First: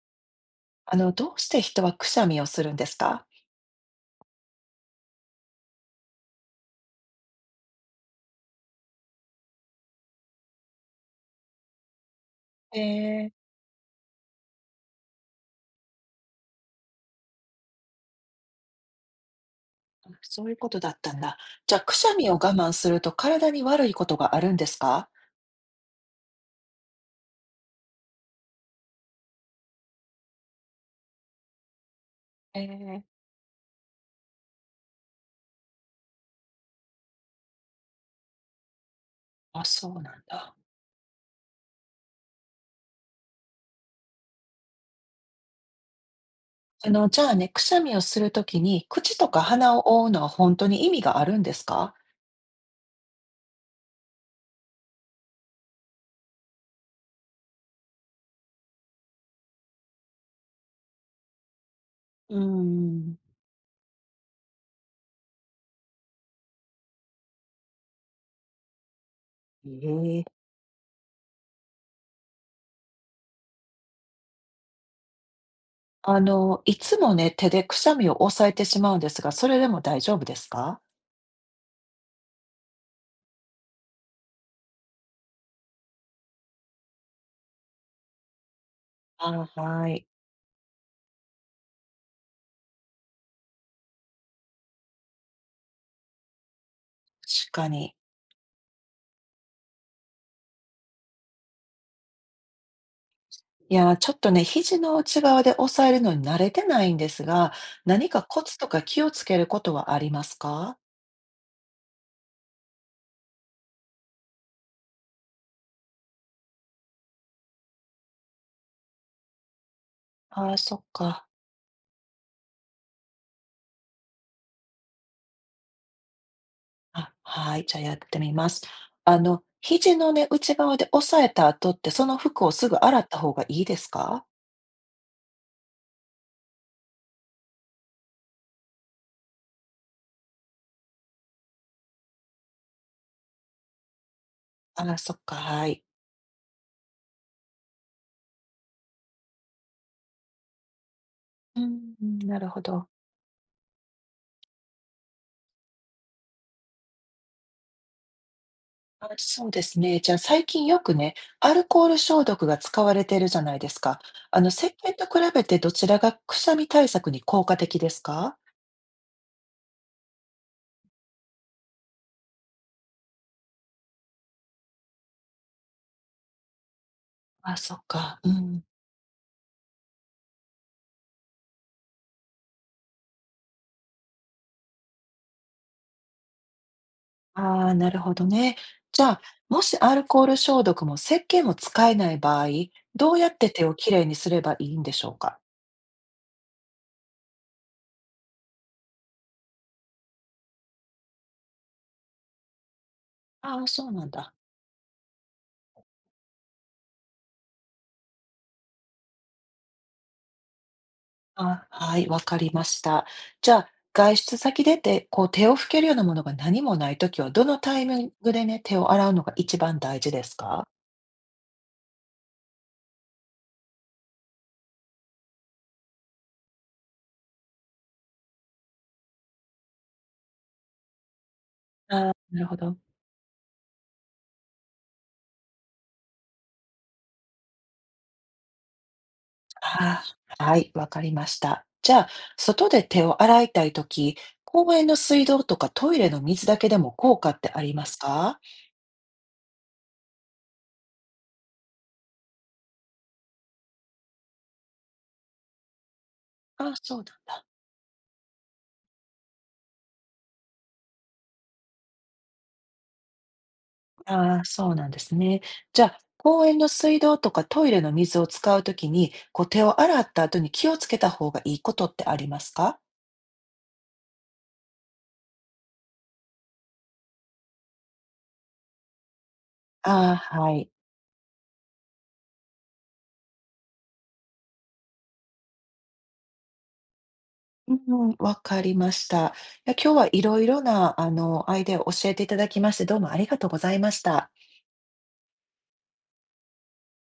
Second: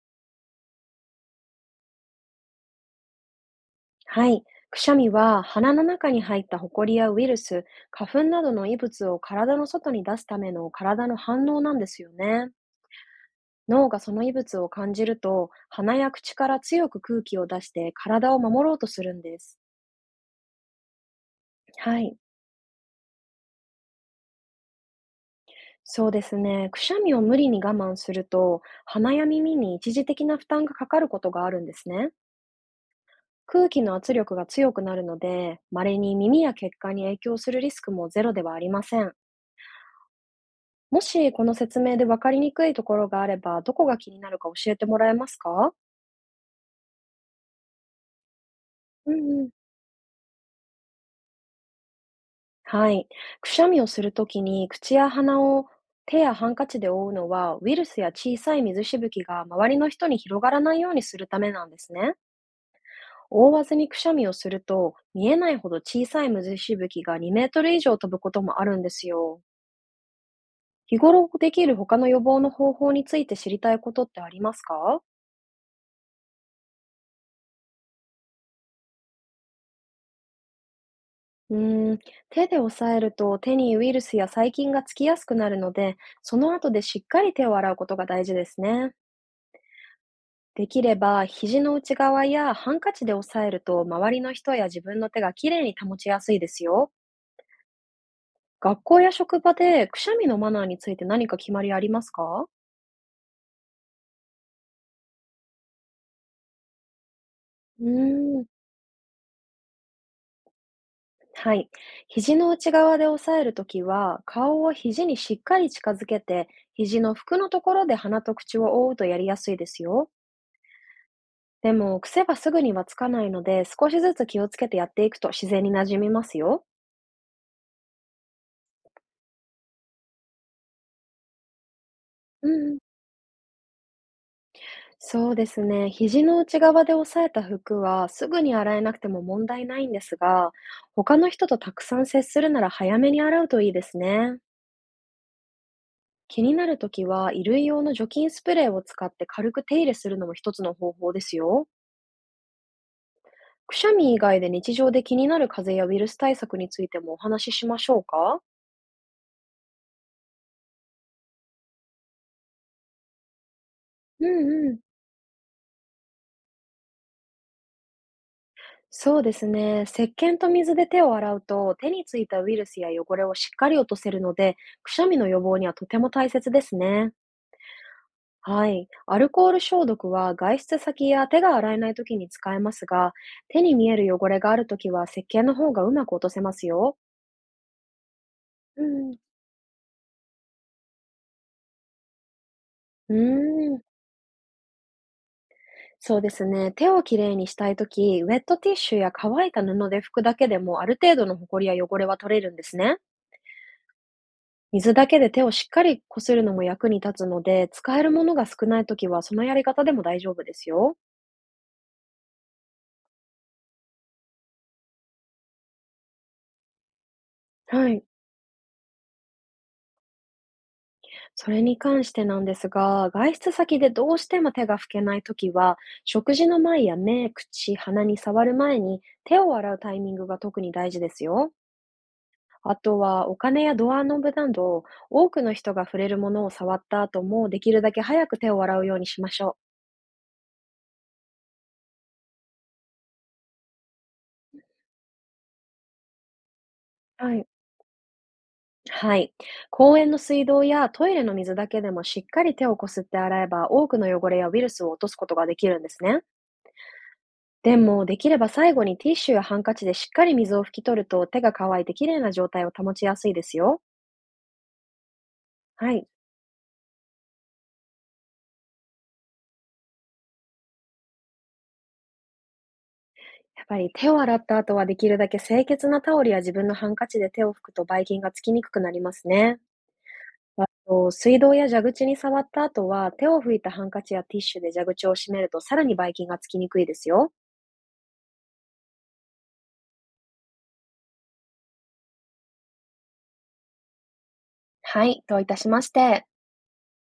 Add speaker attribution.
Speaker 1: どうして人はくしゃみをするんですか？
Speaker 2: はい。くしゃみは鼻の中に入ったホコリやウイルス、花粉などの異物を体の外に出すための体の反応なんですよね。
Speaker 1: ええ、
Speaker 2: 脳がその異物を感じると、鼻や口から強く空気を出して体を守ろうとするんです。
Speaker 1: そういうことだったんだ。じゃあ、く
Speaker 2: は
Speaker 1: しゃ
Speaker 2: い。
Speaker 1: みを我慢すると体に悪いことがあるんですか？
Speaker 2: そうですね。くしゃみを無理に我慢すると、鼻や耳に一時的な負担がかかることがあるんですね。
Speaker 1: ええ、
Speaker 2: 空気の圧力が強くなるので、稀に耳や血管に影響するリスクもゼロではありません。
Speaker 1: あ、そうなんだ。
Speaker 2: もしこの説明で分かりにくいところがあれば、どこが気になるか教えてもらえますか？
Speaker 1: じゃあね、くしゃみをするときに
Speaker 2: う
Speaker 1: 口と
Speaker 2: ん
Speaker 1: か
Speaker 2: うん。
Speaker 1: 鼻を覆うのは本当に意味があるんですか？
Speaker 2: はい。くしゃみをするときに口や鼻を手やハンカチで覆うのは、ウイルスや小さい水しぶきが周りの人に広がらないようにするためなんですね。
Speaker 1: うーん、
Speaker 2: 覆わずにくしゃみをすると、見えないほど小さい水しぶきが2メートル以上飛ぶこともあるんですよ。
Speaker 1: ええ。
Speaker 2: 日頃できる他の予防の方法について知りたいことってありますか？
Speaker 1: いつもね、手でくしゃみを抑えてしまうんですが、それでも大丈夫ですか？
Speaker 2: うーん、手で押さえると手にウイルスや細菌がつきやすくなるので、その後でしっかり手を洗うことが大事ですね。
Speaker 1: あ、はい。
Speaker 2: できれば、肘の内側やハンカチで押さえると、周りの人や自分の手がきれいに保ちやすいですよ。
Speaker 1: 確かに。
Speaker 2: 学校や職場でくしゃみのマナーについて何か決まりありますか？
Speaker 1: いやー、ちょっとね、肘の内側で押さえるのに慣れてないんですが、
Speaker 2: う
Speaker 1: 何か
Speaker 2: ー
Speaker 1: コ
Speaker 2: ん、
Speaker 1: ツとか気をつけることはありますか？
Speaker 2: はい。肘の内側で押さえるときは、顔を肘にしっかり近づけて、肘の服のところで鼻と口を覆うとやりやすいですよ。
Speaker 1: ああー、そっか。
Speaker 2: でも、癖がすぐにはつかないので、少しずつ気をつけてやっていくと自然に馴染みますよ。
Speaker 1: あ、はい、じゃあやってみます。肘のね、内側で押さえた後って、その服
Speaker 2: う
Speaker 1: をす
Speaker 2: んう
Speaker 1: ぐ
Speaker 2: ん。
Speaker 1: 洗った方がいいですか？
Speaker 2: そうですね。肘の内側で押さえた服はすぐに洗えなくても問題ないんですが、他の人とたくさん接するなら早めに洗うといいですね。
Speaker 1: ああー、そっか、はい。
Speaker 2: 気になるときは、衣類用の除菌スプレーを使って軽く手入れするのも一つの方法です
Speaker 1: う
Speaker 2: よ。
Speaker 1: ん、なるほど。
Speaker 2: くしゃみ以外で日常で気になる風邪やウイルス対策についてもお話ししましょうか？
Speaker 1: あ、そうですね。じゃあ最近よくね、アルコール消毒が使われているじゃないですか。
Speaker 2: うん
Speaker 1: 石
Speaker 2: う
Speaker 1: 鹸
Speaker 2: ん。
Speaker 1: と比べてどちらがくしゃみ対策に効果的ですか？
Speaker 2: そうですね。石鹸と水で手を洗うと、手についたウイルスや汚れをしっかり落とせるので、くしゃみの予防にはとても大切ですね。
Speaker 1: あ、そっか。うん。
Speaker 2: はい。アルコール消毒は外出先や手が洗えない時に使えますが、手に見える汚れがある時は石鹸の方がうまく落とせますよ。
Speaker 1: ああ、なるほどね。
Speaker 2: う
Speaker 1: じゃ
Speaker 2: ん、
Speaker 1: あ、もしアルコール消毒も石鹸も使えない場合、
Speaker 2: う
Speaker 1: どうやって手を
Speaker 2: ーん、
Speaker 1: きれいにすればいいんでしょうか？
Speaker 2: そうですね。手をきれいにしたいとき、ウェットティッシュや乾いた布で拭くだけでもある程度のホコリや汚れは取れるんですね。
Speaker 1: ああ、そうなんだ。
Speaker 2: 水だけで手をしっかりこするのも役に立つので、使えるものが少ないときはそのやり方でも大丈夫ですよ。
Speaker 1: あ、はい、わかりました。じゃあ、外出先でて、こう手を拭けるようなものが何もないときは、どのタイ
Speaker 2: はい。
Speaker 1: ミングでね、手を洗うのが一番大事ですか？
Speaker 2: それに関してなんですが、外出先でどうしても手が拭けないときは、食事の前や目、口、鼻に触る前に手を洗うタイミングが特に大事ですよ。
Speaker 1: ああ、なるほ
Speaker 2: あ
Speaker 1: ど。
Speaker 2: とは、お金やドアノブなど、多くの人が触れるものを触った後も、できるだけ早く手を洗うようにしましょ
Speaker 1: ああ、はい、わかりました。じゃあ、外で手を洗いたいとき、公園の水道とかトイレの水だけでも効
Speaker 2: う。
Speaker 1: 果
Speaker 2: は
Speaker 1: っ
Speaker 2: い。
Speaker 1: てありますか？
Speaker 2: はい。公園の水道やトイレの水だけでもしっかり手をこすって洗えば多くの汚れやウイルスを落とすことができるんですね。
Speaker 1: ああ、そうなんだ。
Speaker 2: でも、できれば最後にティッシュやハンカチでしっかり水を拭き取ると手が乾いてきれいな状態を保ちやすいですよ。
Speaker 1: ああ、そうなんですね。じゃ
Speaker 2: は
Speaker 1: あ、
Speaker 2: い。
Speaker 1: 公園の水道とかトイレの水を使うときに、こう手を洗った後に気をつけた方がいいことってありますか？
Speaker 2: やっぱり手を洗った後はできるだけ清潔なタオルや自分のハンカチで手を拭くとばい菌がつきにくくなりますね。
Speaker 1: ああ、は
Speaker 2: あ
Speaker 1: い。
Speaker 2: と、水道や蛇口に触った後は手を拭いたハンカチやティッシュで蛇口を閉めるとさらにばい菌がつきにくいですよ。
Speaker 1: うんわかりました。いや、今日はいろいろな、アイデアを教えていただきまして、どうもありがとうございました。
Speaker 2: はい。どういたしまして。